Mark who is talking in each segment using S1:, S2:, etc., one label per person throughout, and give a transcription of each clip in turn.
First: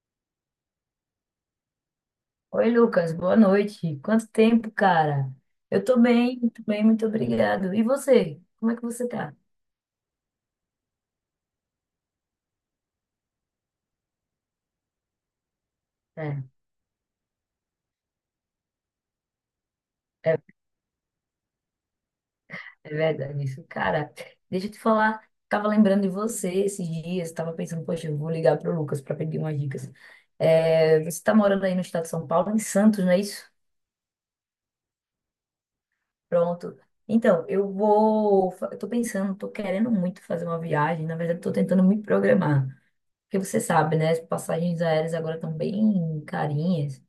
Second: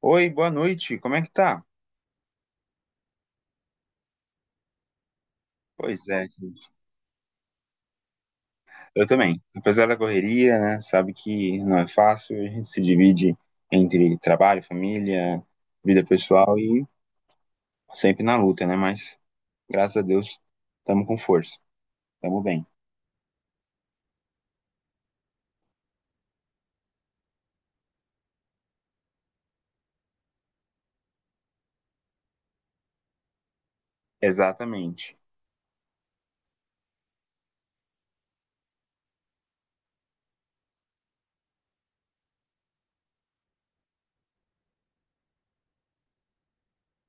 S1: Oi, boa noite, como é que tá?
S2: Oi, Lucas, boa noite. Quanto tempo, cara? Eu
S1: Pois é,
S2: tô
S1: gente.
S2: bem, muito obrigado. E você? Como é que
S1: Eu
S2: você tá?
S1: também. Apesar da correria, né, sabe que não é fácil, a gente se divide entre trabalho, família, vida
S2: É,
S1: pessoal e sempre na luta, né? Mas graças a
S2: é,
S1: Deus estamos com força, estamos bem.
S2: é, verdade isso. Cara, deixa eu te falar, tava lembrando de você esses dias, tava pensando, poxa, eu vou ligar pro Lucas pra pedir umas dicas. É, você tá morando aí no estado de São Paulo, em Santos, não é isso?
S1: Exatamente.
S2: Pronto. Então, eu tô pensando, tô querendo muito fazer uma viagem, na verdade, tô tentando me programar. Porque você sabe, né? As passagens aéreas agora estão bem carinhas.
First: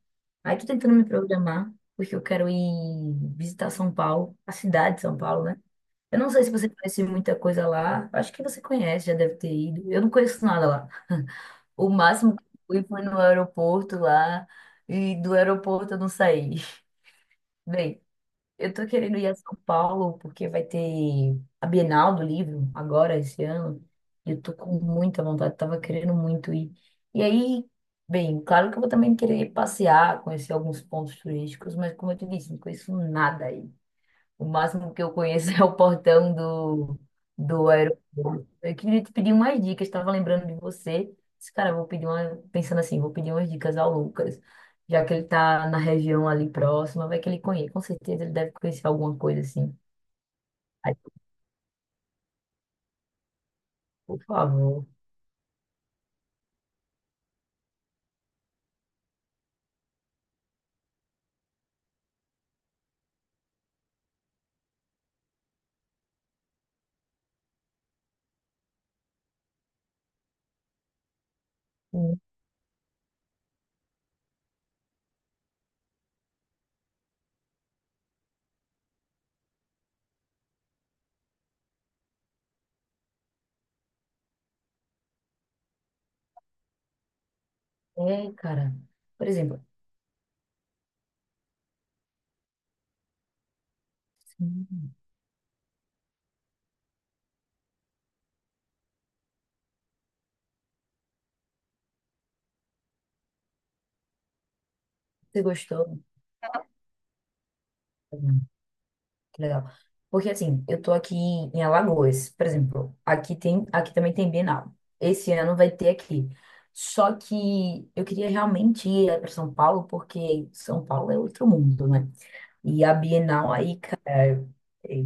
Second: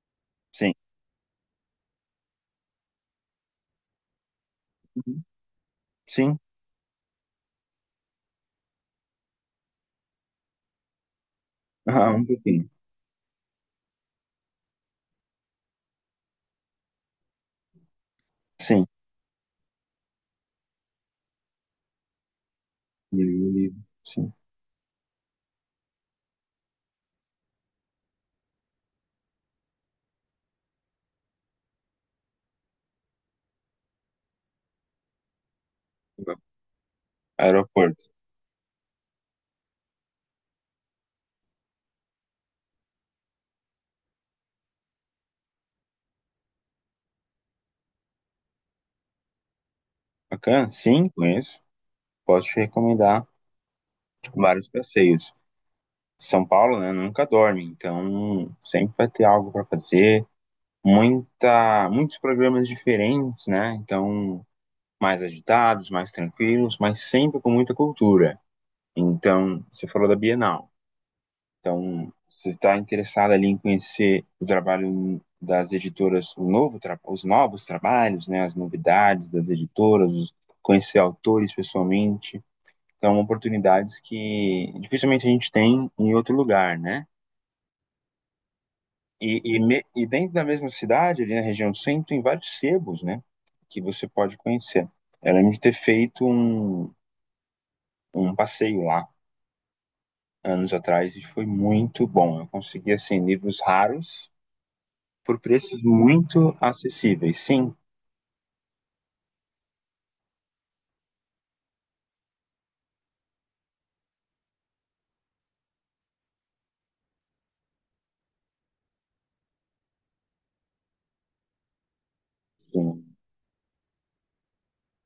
S2: Aí tô
S1: Sim.
S2: tentando me programar, porque eu quero ir visitar São Paulo, a cidade de São
S1: Uhum.
S2: Paulo, né? Eu não
S1: Sim.
S2: sei se você conhece muita coisa lá. Acho que você conhece, já deve ter ido. Eu não conheço nada lá. O
S1: Ah, um
S2: máximo que eu
S1: pouquinho.
S2: fui foi no aeroporto lá, e do aeroporto eu não saí. Bem, eu
S1: Sim.
S2: tô querendo ir a São Paulo porque vai ter a Bienal do Livro agora, esse
S1: E-
S2: ano. E
S1: Sim.
S2: eu tô com muita vontade, tava querendo muito ir. E aí, bem, claro que eu vou também querer passear, conhecer alguns pontos turísticos, mas como eu te disse, não conheço nada aí. O máximo que eu conheço é o portão do
S1: Aeroporto.
S2: aeroporto. Eu queria te pedir umas dicas, estava lembrando de você. Esse cara, eu vou pedir uma, pensando assim, vou pedir umas dicas ao Lucas, já que ele tá na região ali próxima, vai que ele conhece. Com certeza ele deve conhecer alguma coisa assim.
S1: Bacana?
S2: Aí,
S1: Sim, conheço. Posso te recomendar
S2: por
S1: vários
S2: favor.
S1: passeios. São Paulo, né, nunca dorme, então sempre vai ter algo para fazer, muitos programas diferentes, né? Então, mais agitados, mais tranquilos, mas sempre com muita cultura. Então, você falou da Bienal. Então,
S2: Hum,
S1: se está interessado ali em conhecer o trabalho das editoras, os novos trabalhos, né, as novidades das editoras, conhecer autores pessoalmente, então oportunidades que dificilmente a gente tem em outro lugar, né?
S2: É, cara. Por
S1: E, e,
S2: exemplo,
S1: me- e dentro da mesma cidade, ali na região do centro, tem vários sebos, né? Que você pode conhecer. Eu lembro de ter feito um passeio lá anos atrás e foi muito bom. Eu consegui, assim, livros raros por
S2: você
S1: preços
S2: gostou?
S1: muito acessíveis. Sim,
S2: Que legal. Porque assim, eu tô aqui em Alagoas, por exemplo, aqui tem, aqui também tem Bienal. Esse ano vai ter aqui. Só que eu queria realmente ir para São Paulo, porque São Paulo é outro mundo, né? E a
S1: sim,
S2: Bienal aí, cara, é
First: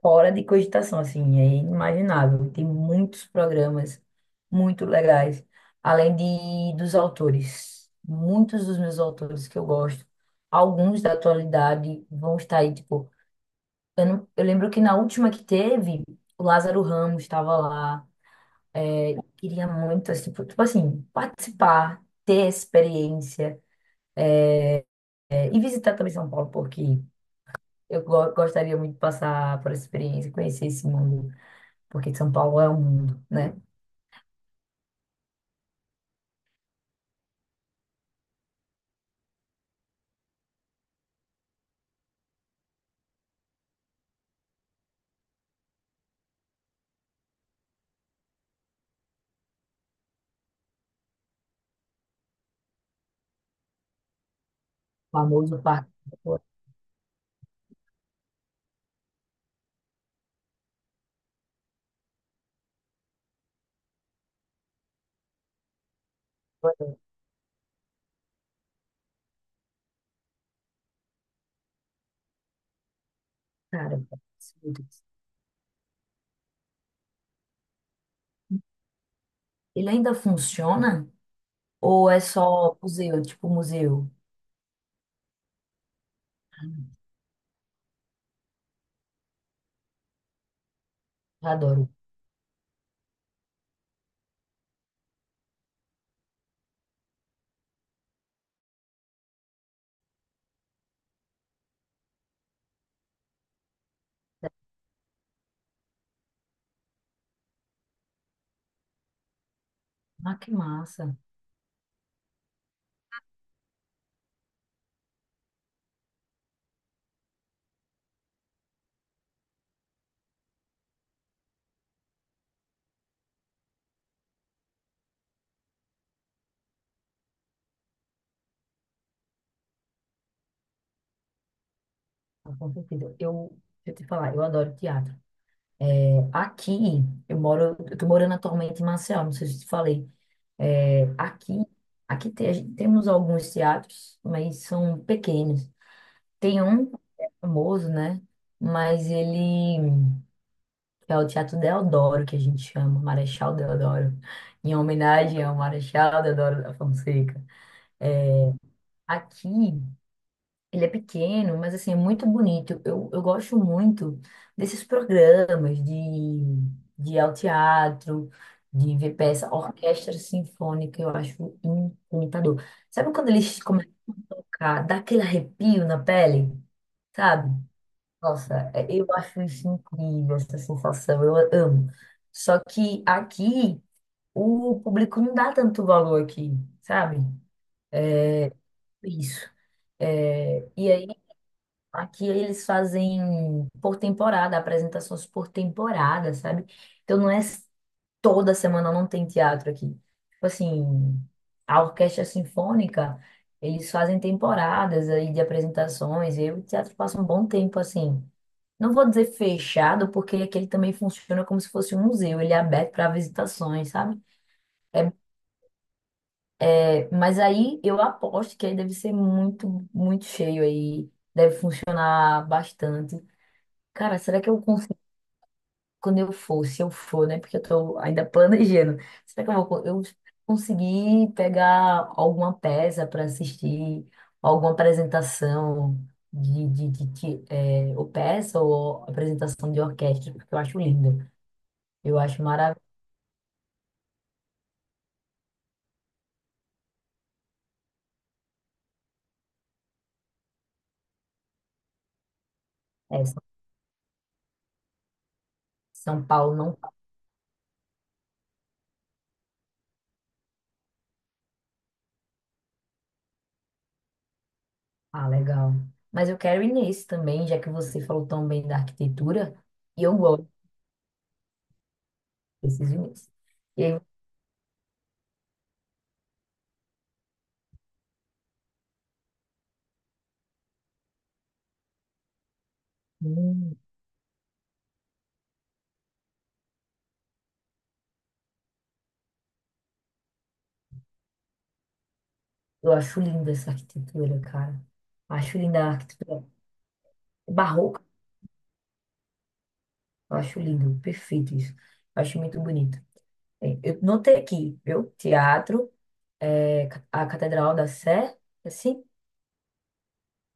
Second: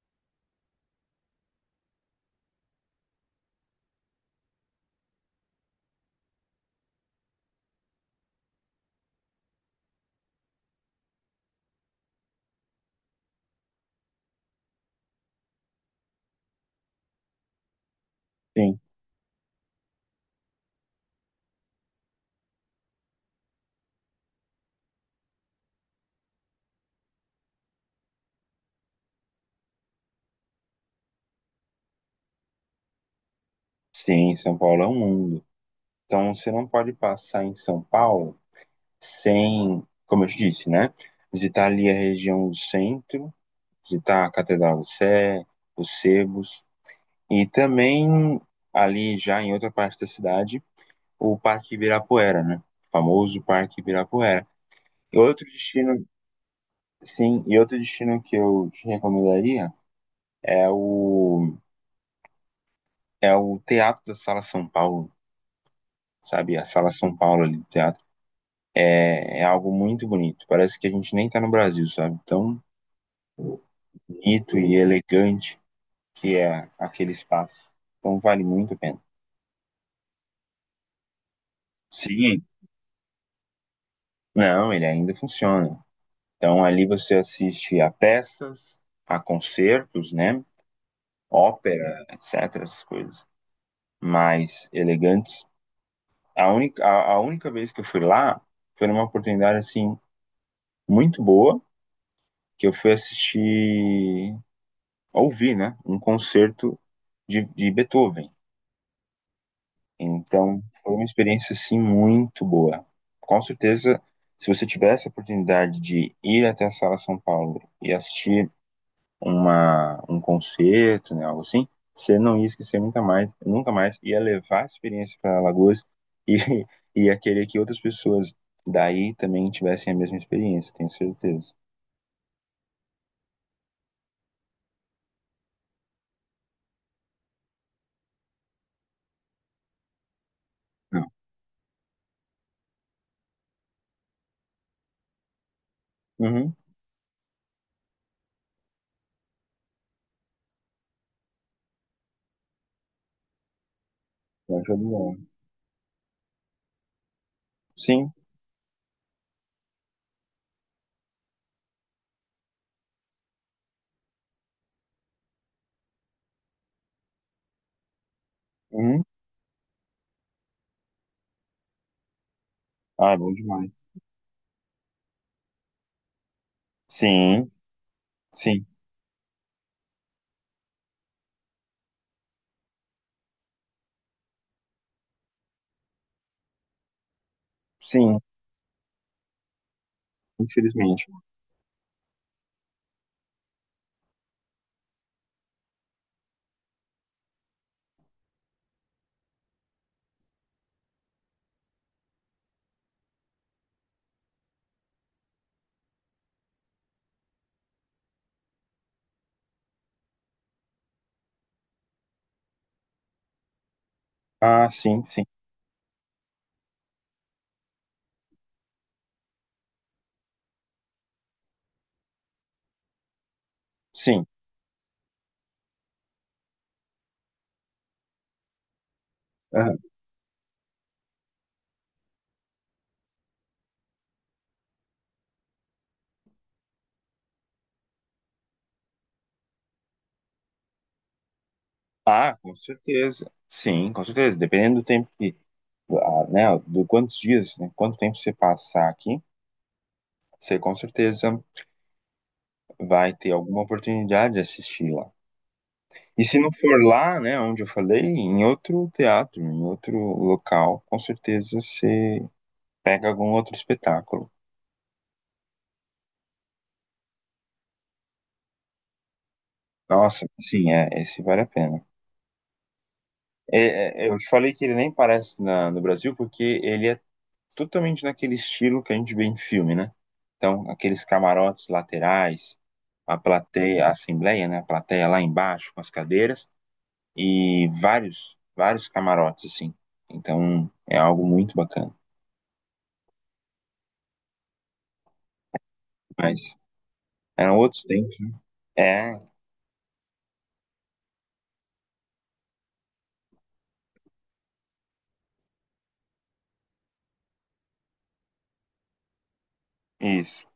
S2: fora de cogitação, assim, é inimaginável. Tem muitos programas muito legais, além de dos autores. Muitos dos meus autores que eu gosto, alguns da atualidade vão estar aí, tipo eu, não- eu lembro que na última que teve, o Lázaro Ramos estava lá.
S1: sim.
S2: Queria muito, assim, tipo assim, participar, ter experiência, é, e visitar também São Paulo, porque gostaria muito de passar por essa experiência, conhecer esse mundo, porque São Paulo é um mundo, né? O
S1: Sim, São Paulo é um mundo. Então, você não pode passar em São Paulo sem, como eu te disse, né? Visitar ali a região do centro, visitar a Catedral do Sé, os sebos. E também, ali já em outra parte da cidade, o Parque Ibirapuera, né? O famoso Parque Ibirapuera. E outro
S2: famoso parque
S1: destino,
S2: da
S1: sim, e outro destino que eu te recomendaria é o, é o Teatro da Sala São Paulo, sabe? A Sala
S2: Ibirapuera.
S1: São Paulo ali do teatro. É algo muito bonito. Parece que a gente nem tá no Brasil, sabe? Tão
S2: Cara, eu gosto
S1: bonito e
S2: muito disso.
S1: elegante que é aquele espaço. Então vale muito a pena.
S2: Ele ainda funciona? Ou é
S1: Sim.
S2: só museu, tipo museu?
S1: Não, ele ainda funciona. Então ali você assiste a peças, a concertos, né?
S2: Ah, adoro.
S1: Ópera, etc, essas coisas mais elegantes. A única vez que eu fui lá foi numa oportunidade assim muito boa, que eu fui assistir, ouvir, né, um concerto de Beethoven.
S2: Ah, que
S1: Então foi uma
S2: massa.
S1: experiência assim muito boa. Com certeza, se você tiver essa oportunidade de ir até a Sala São Paulo e assistir um concerto, né, algo assim, você não ia esquecer nunca mais, nunca mais, ia levar a experiência para Alagoas e ia querer que outras pessoas daí também tivessem a mesma experiência, tenho certeza.
S2: Tá, com certeza. Deixa eu te falar, eu adoro teatro. Aqui, eu tô morando atualmente em Maceió, não sei se te falei. É,
S1: Não.
S2: aqui, temos alguns teatros, mas são pequenos.
S1: Uhum.
S2: Tem um que é famoso, né? Mas ele é o Teatro Deodoro, que a gente chama, Marechal Deodoro,
S1: Eu
S2: em
S1: acho bom.
S2: homenagem ao Marechal Deodoro da Fonseca.
S1: Sim.
S2: Aqui ele é pequeno, mas assim, é muito bonito. Eu gosto muito desses programas de ao teatro, de
S1: Uhum.
S2: ver peça, orquestra sinfônica, eu acho encantador.
S1: Ah,
S2: Sabe
S1: é
S2: quando
S1: bom
S2: eles
S1: demais.
S2: começam a tocar, dá aquele arrepio na pele,
S1: Sim,
S2: sabe?
S1: sim,
S2: Nossa, eu acho isso incrível, essa sensação, eu amo. Só que aqui, o público não dá tanto valor aqui, sabe?
S1: sim,
S2: Isso. É, e
S1: infelizmente.
S2: aí aqui eles fazem por temporada, apresentações por temporada, sabe? Então não é s- Toda semana não tem teatro aqui. Tipo assim, a orquestra sinfônica, eles fazem temporadas aí de apresentações. E o teatro passa um bom tempo assim. Não vou dizer fechado, porque aqui ele também funciona como se fosse um museu, ele é aberto para visitações, sabe?
S1: Ah, sim,
S2: É,
S1: sim,
S2: mas aí eu aposto que aí deve ser muito, muito cheio aí, deve funcionar bastante. Cara,
S1: sim.
S2: será que eu quando eu for, se eu for, né? Porque eu tô ainda planejando. Será que eu vou,
S1: Aham.
S2: eu conseguir pegar alguma peça para assistir, alguma apresentação ou peça ou apresentação de orquestra, porque eu acho lindo. Eu
S1: Ah,
S2: acho
S1: com
S2: maravilhoso.
S1: certeza. Sim, com certeza. Dependendo do tempo que, ah, né, do quantos dias, né, quanto tempo você passar aqui, você com certeza vai
S2: É,
S1: ter
S2: São
S1: alguma oportunidade de assistir lá.
S2: São
S1: E se não
S2: Paulo não.
S1: for
S2: Tá,
S1: lá, né, onde eu falei, em outro teatro, em outro local, com certeza você pega algum outro espetáculo.
S2: ah, legal. Mas eu quero ir nesse também, já que você falou tão bem da arquitetura, e eu
S1: Nossa,
S2: gosto,
S1: sim, esse vale a pena.
S2: desses ir nesse. E aí,
S1: É, eu te falei que ele nem parece no Brasil porque ele é totalmente naquele estilo que a gente vê em filme, né? Então, aqueles camarotes laterais, a
S2: hum,
S1: plateia, a assembleia, né? A plateia lá embaixo com as cadeiras. E vários, vários camarotes, assim. Então é algo muito bacana.
S2: eu acho linda essa arquitetura, cara. Acho linda a arquitetura.
S1: Mas eram outros
S2: Barroca,
S1: tempos, né? É,
S2: eu acho lindo, perfeito isso. Eu acho muito bonito. É, eu notei aqui, viu? Teatro, a Catedral da Sé, assim,
S1: isso.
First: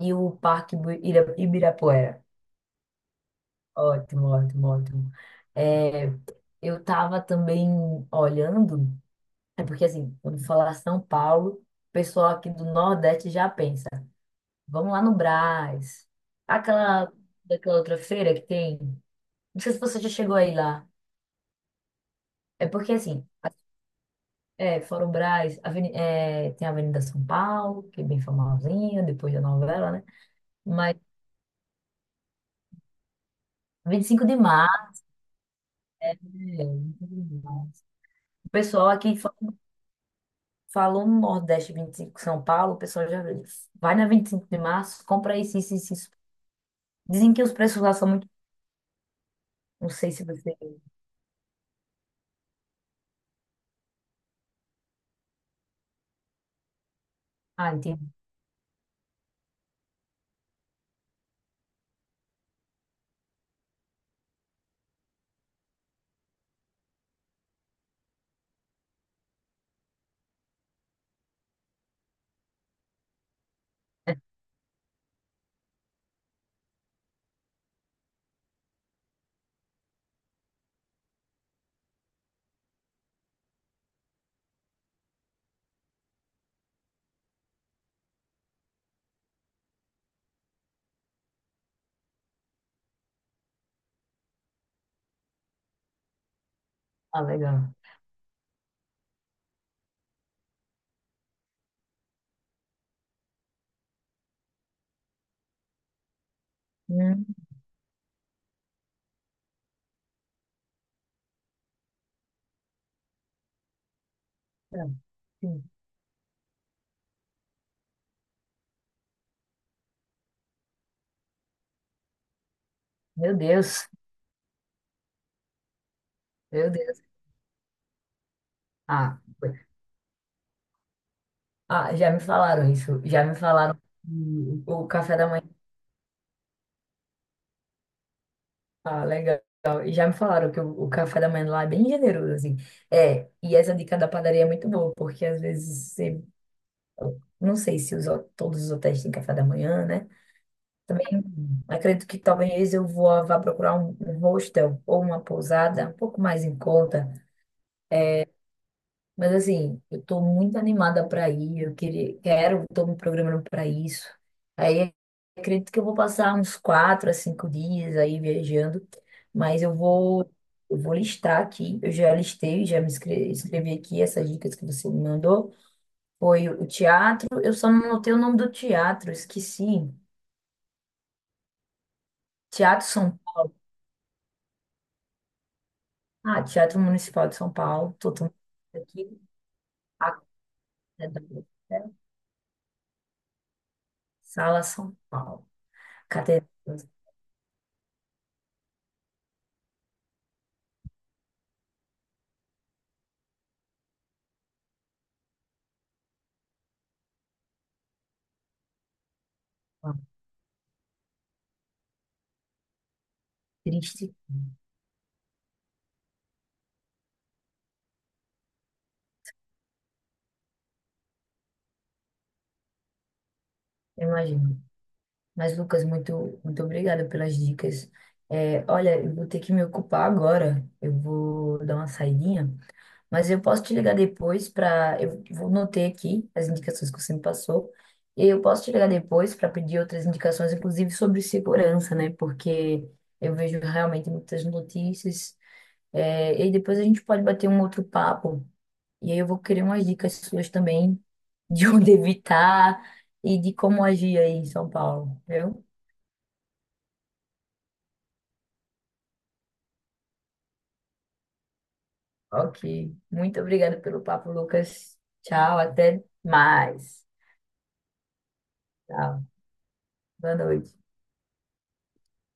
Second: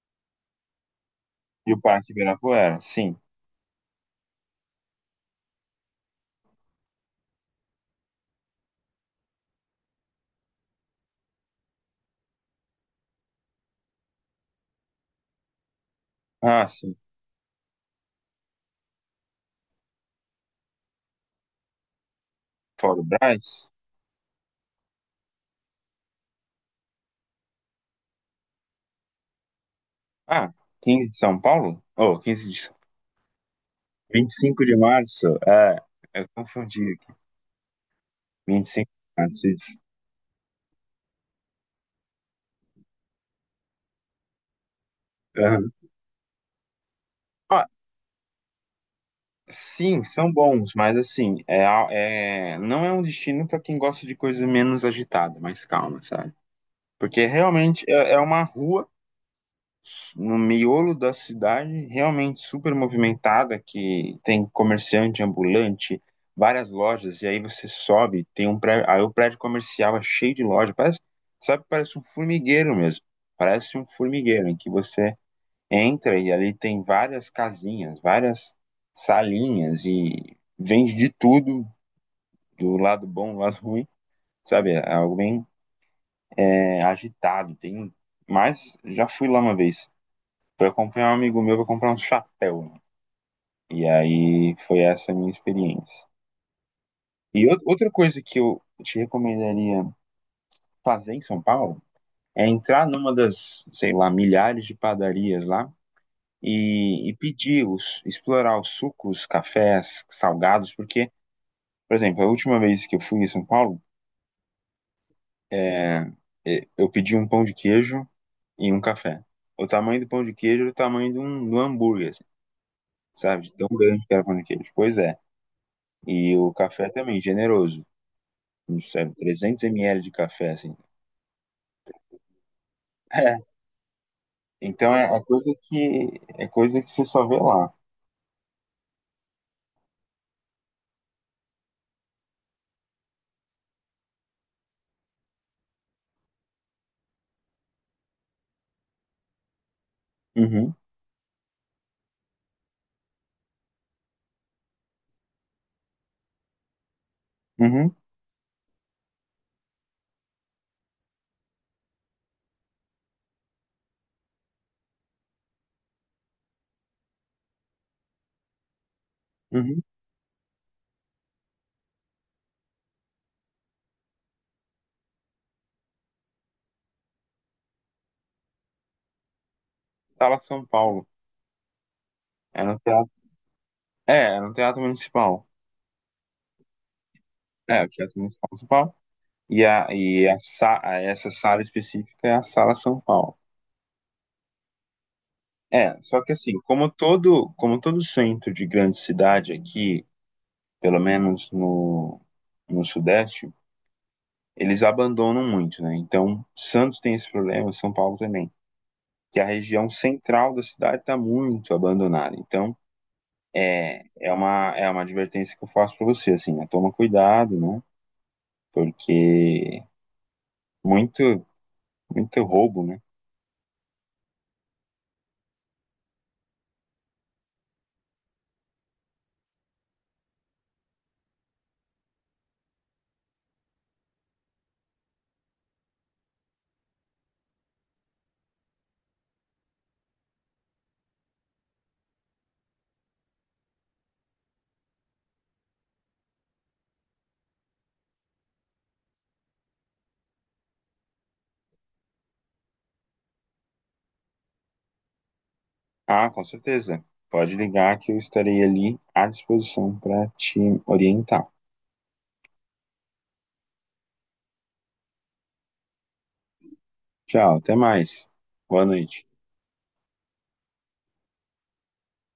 S2: e o
S1: E o Parque
S2: Ibirapuera.
S1: Ibirapuera, sim.
S2: Ótimo, ótimo, ótimo. É, eu tava também olhando, é porque assim, quando falar São Paulo, o pessoal aqui do Nordeste já pensa, vamos lá no Brás,
S1: Ah, sim.
S2: aquela, daquela outra feira que tem. Não sei se você já chegou aí lá. É porque
S1: Fora o
S2: assim.
S1: Brás.
S2: É, fora o Brás, tem a Avenida São Paulo, que é bem famosinha, depois da novela, né?
S1: Ah,
S2: Mas
S1: quinze de São Paulo? Oh, 15 de...
S2: 25
S1: vinte e
S2: de
S1: cinco de
S2: março,
S1: março. É,
S2: é,
S1: eu confundi.
S2: 25 de março. O
S1: vinte e
S2: pessoal
S1: cinco
S2: aqui
S1: de
S2: fa-
S1: março, isso.
S2: Falou no Nordeste 25 de São Paulo, o pessoal já vai na 25 de março, compra isso,
S1: Aham.
S2: isso, isso. Dizem que os
S1: Ah,
S2: preços lá são muito. Não
S1: sim,
S2: sei se
S1: são
S2: você.
S1: bons, mas assim, não é um destino para quem gosta de coisa menos agitada, mais calma, sabe? Porque
S2: Ah,
S1: realmente
S2: entendi.
S1: é uma rua no miolo da cidade, realmente super movimentada, que tem comerciante ambulante, várias lojas, e aí você sobe, tem um prédio, aí o prédio comercial é cheio de loja, parece, sabe, parece um formigueiro mesmo, parece um formigueiro em que você entra e ali tem várias casinhas, várias salinhas e vende de tudo, do lado bom, do lado ruim, sabe, é algo bem agitado, tem mas já fui lá uma vez. Fui acompanhar um amigo meu pra comprar um chapéu, né? E aí foi essa a minha experiência.
S2: Ah,
S1: E
S2: legal.
S1: outra coisa que eu te recomendaria fazer em São Paulo é entrar numa das, sei lá, milhares de padarias lá e
S2: Hum,
S1: pedir explorar os sucos, cafés, salgados, porque, por exemplo, a última vez que eu fui em São Paulo,
S2: tá. Sim.
S1: é, eu pedi um pão de queijo e um café. O tamanho do pão de queijo era o tamanho de um hambúrguer, assim,
S2: Meu
S1: sabe? De tão
S2: Deus,
S1: grande que era o pão de queijo. Pois é. E o
S2: meu
S1: café
S2: Deus.
S1: também, generoso. Uns
S2: Ah, foi.
S1: 300 ml de café, assim.
S2: Ah, já me falaram isso. Já me
S1: É,
S2: falaram que o
S1: então é,
S2: café
S1: é
S2: da manhã.
S1: coisa que é coisa que você só vê lá.
S2: Ah, legal. E já me falaram o café da manhã lá é bem generoso, assim. É, e essa dica da padaria é muito boa, porque às vezes você, não sei se os, todos os hotéis têm café da manhã, né?
S1: Uhum,
S2: Também acredito que talvez vá procurar um, um hostel ou uma pousada um pouco mais em conta,
S1: uhum,
S2: mas assim, eu tô muito animada para ir, quero, tô me programando para isso. Aí acredito que eu vou passar uns 4 a 5 dias aí viajando, mas eu
S1: uhum.
S2: vou, eu vou listar aqui, eu já listei, escrevi aqui essas dicas que você me mandou. Foi o teatro, eu só não notei o nome do teatro, esqueci.
S1: Sala São Paulo. É no
S2: Teatro
S1: teatro,
S2: São Paulo.
S1: é no teatro municipal.
S2: Ah, Teatro Municipal de São
S1: É, o
S2: Paulo, tô
S1: Teatro
S2: tomando
S1: Municipal de São Paulo.
S2: aqui.
S1: E, a,
S2: A
S1: e a, sa- a- essa
S2: Catedral,
S1: sala
S2: né?
S1: específica é a Sala São Paulo.
S2: Sala São Paulo.
S1: É, só que
S2: Catedral,
S1: assim, como
S2: São
S1: todo, como todo centro de grande cidade aqui, pelo menos no Sudeste, eles abandonam muito, né? Então, Santos tem esse problema, São Paulo também, que a região
S2: Paulo.
S1: central da cidade está muito abandonada. Então, é,
S2: Triste,
S1: é, uma, é uma advertência que eu faço para você, assim, né? Toma cuidado, né? Porque muito, muito roubo, né?
S2: eu imagino. Mas, Lucas, muito, muito obrigada pelas dicas. É, olha, eu vou ter que me ocupar agora. Eu vou dar uma saidinha, mas eu posso te ligar depois para. Eu vou notei aqui as indicações que você me passou. E eu posso te ligar depois para pedir outras indicações, inclusive sobre segurança, né? Porque eu vejo realmente muitas notícias. É, e depois a gente pode bater um outro papo e aí eu vou querer umas dicas suas também de onde evitar e de como agir aí em São Paulo, viu?
S1: Ah, com certeza. Pode ligar que eu estarei ali à disposição para te orientar.
S2: Ok. Muito obrigada pelo papo, Lucas. Tchau, até mais.
S1: Tchau, até mais. Boa
S2: Tchau.
S1: noite.
S2: Boa noite.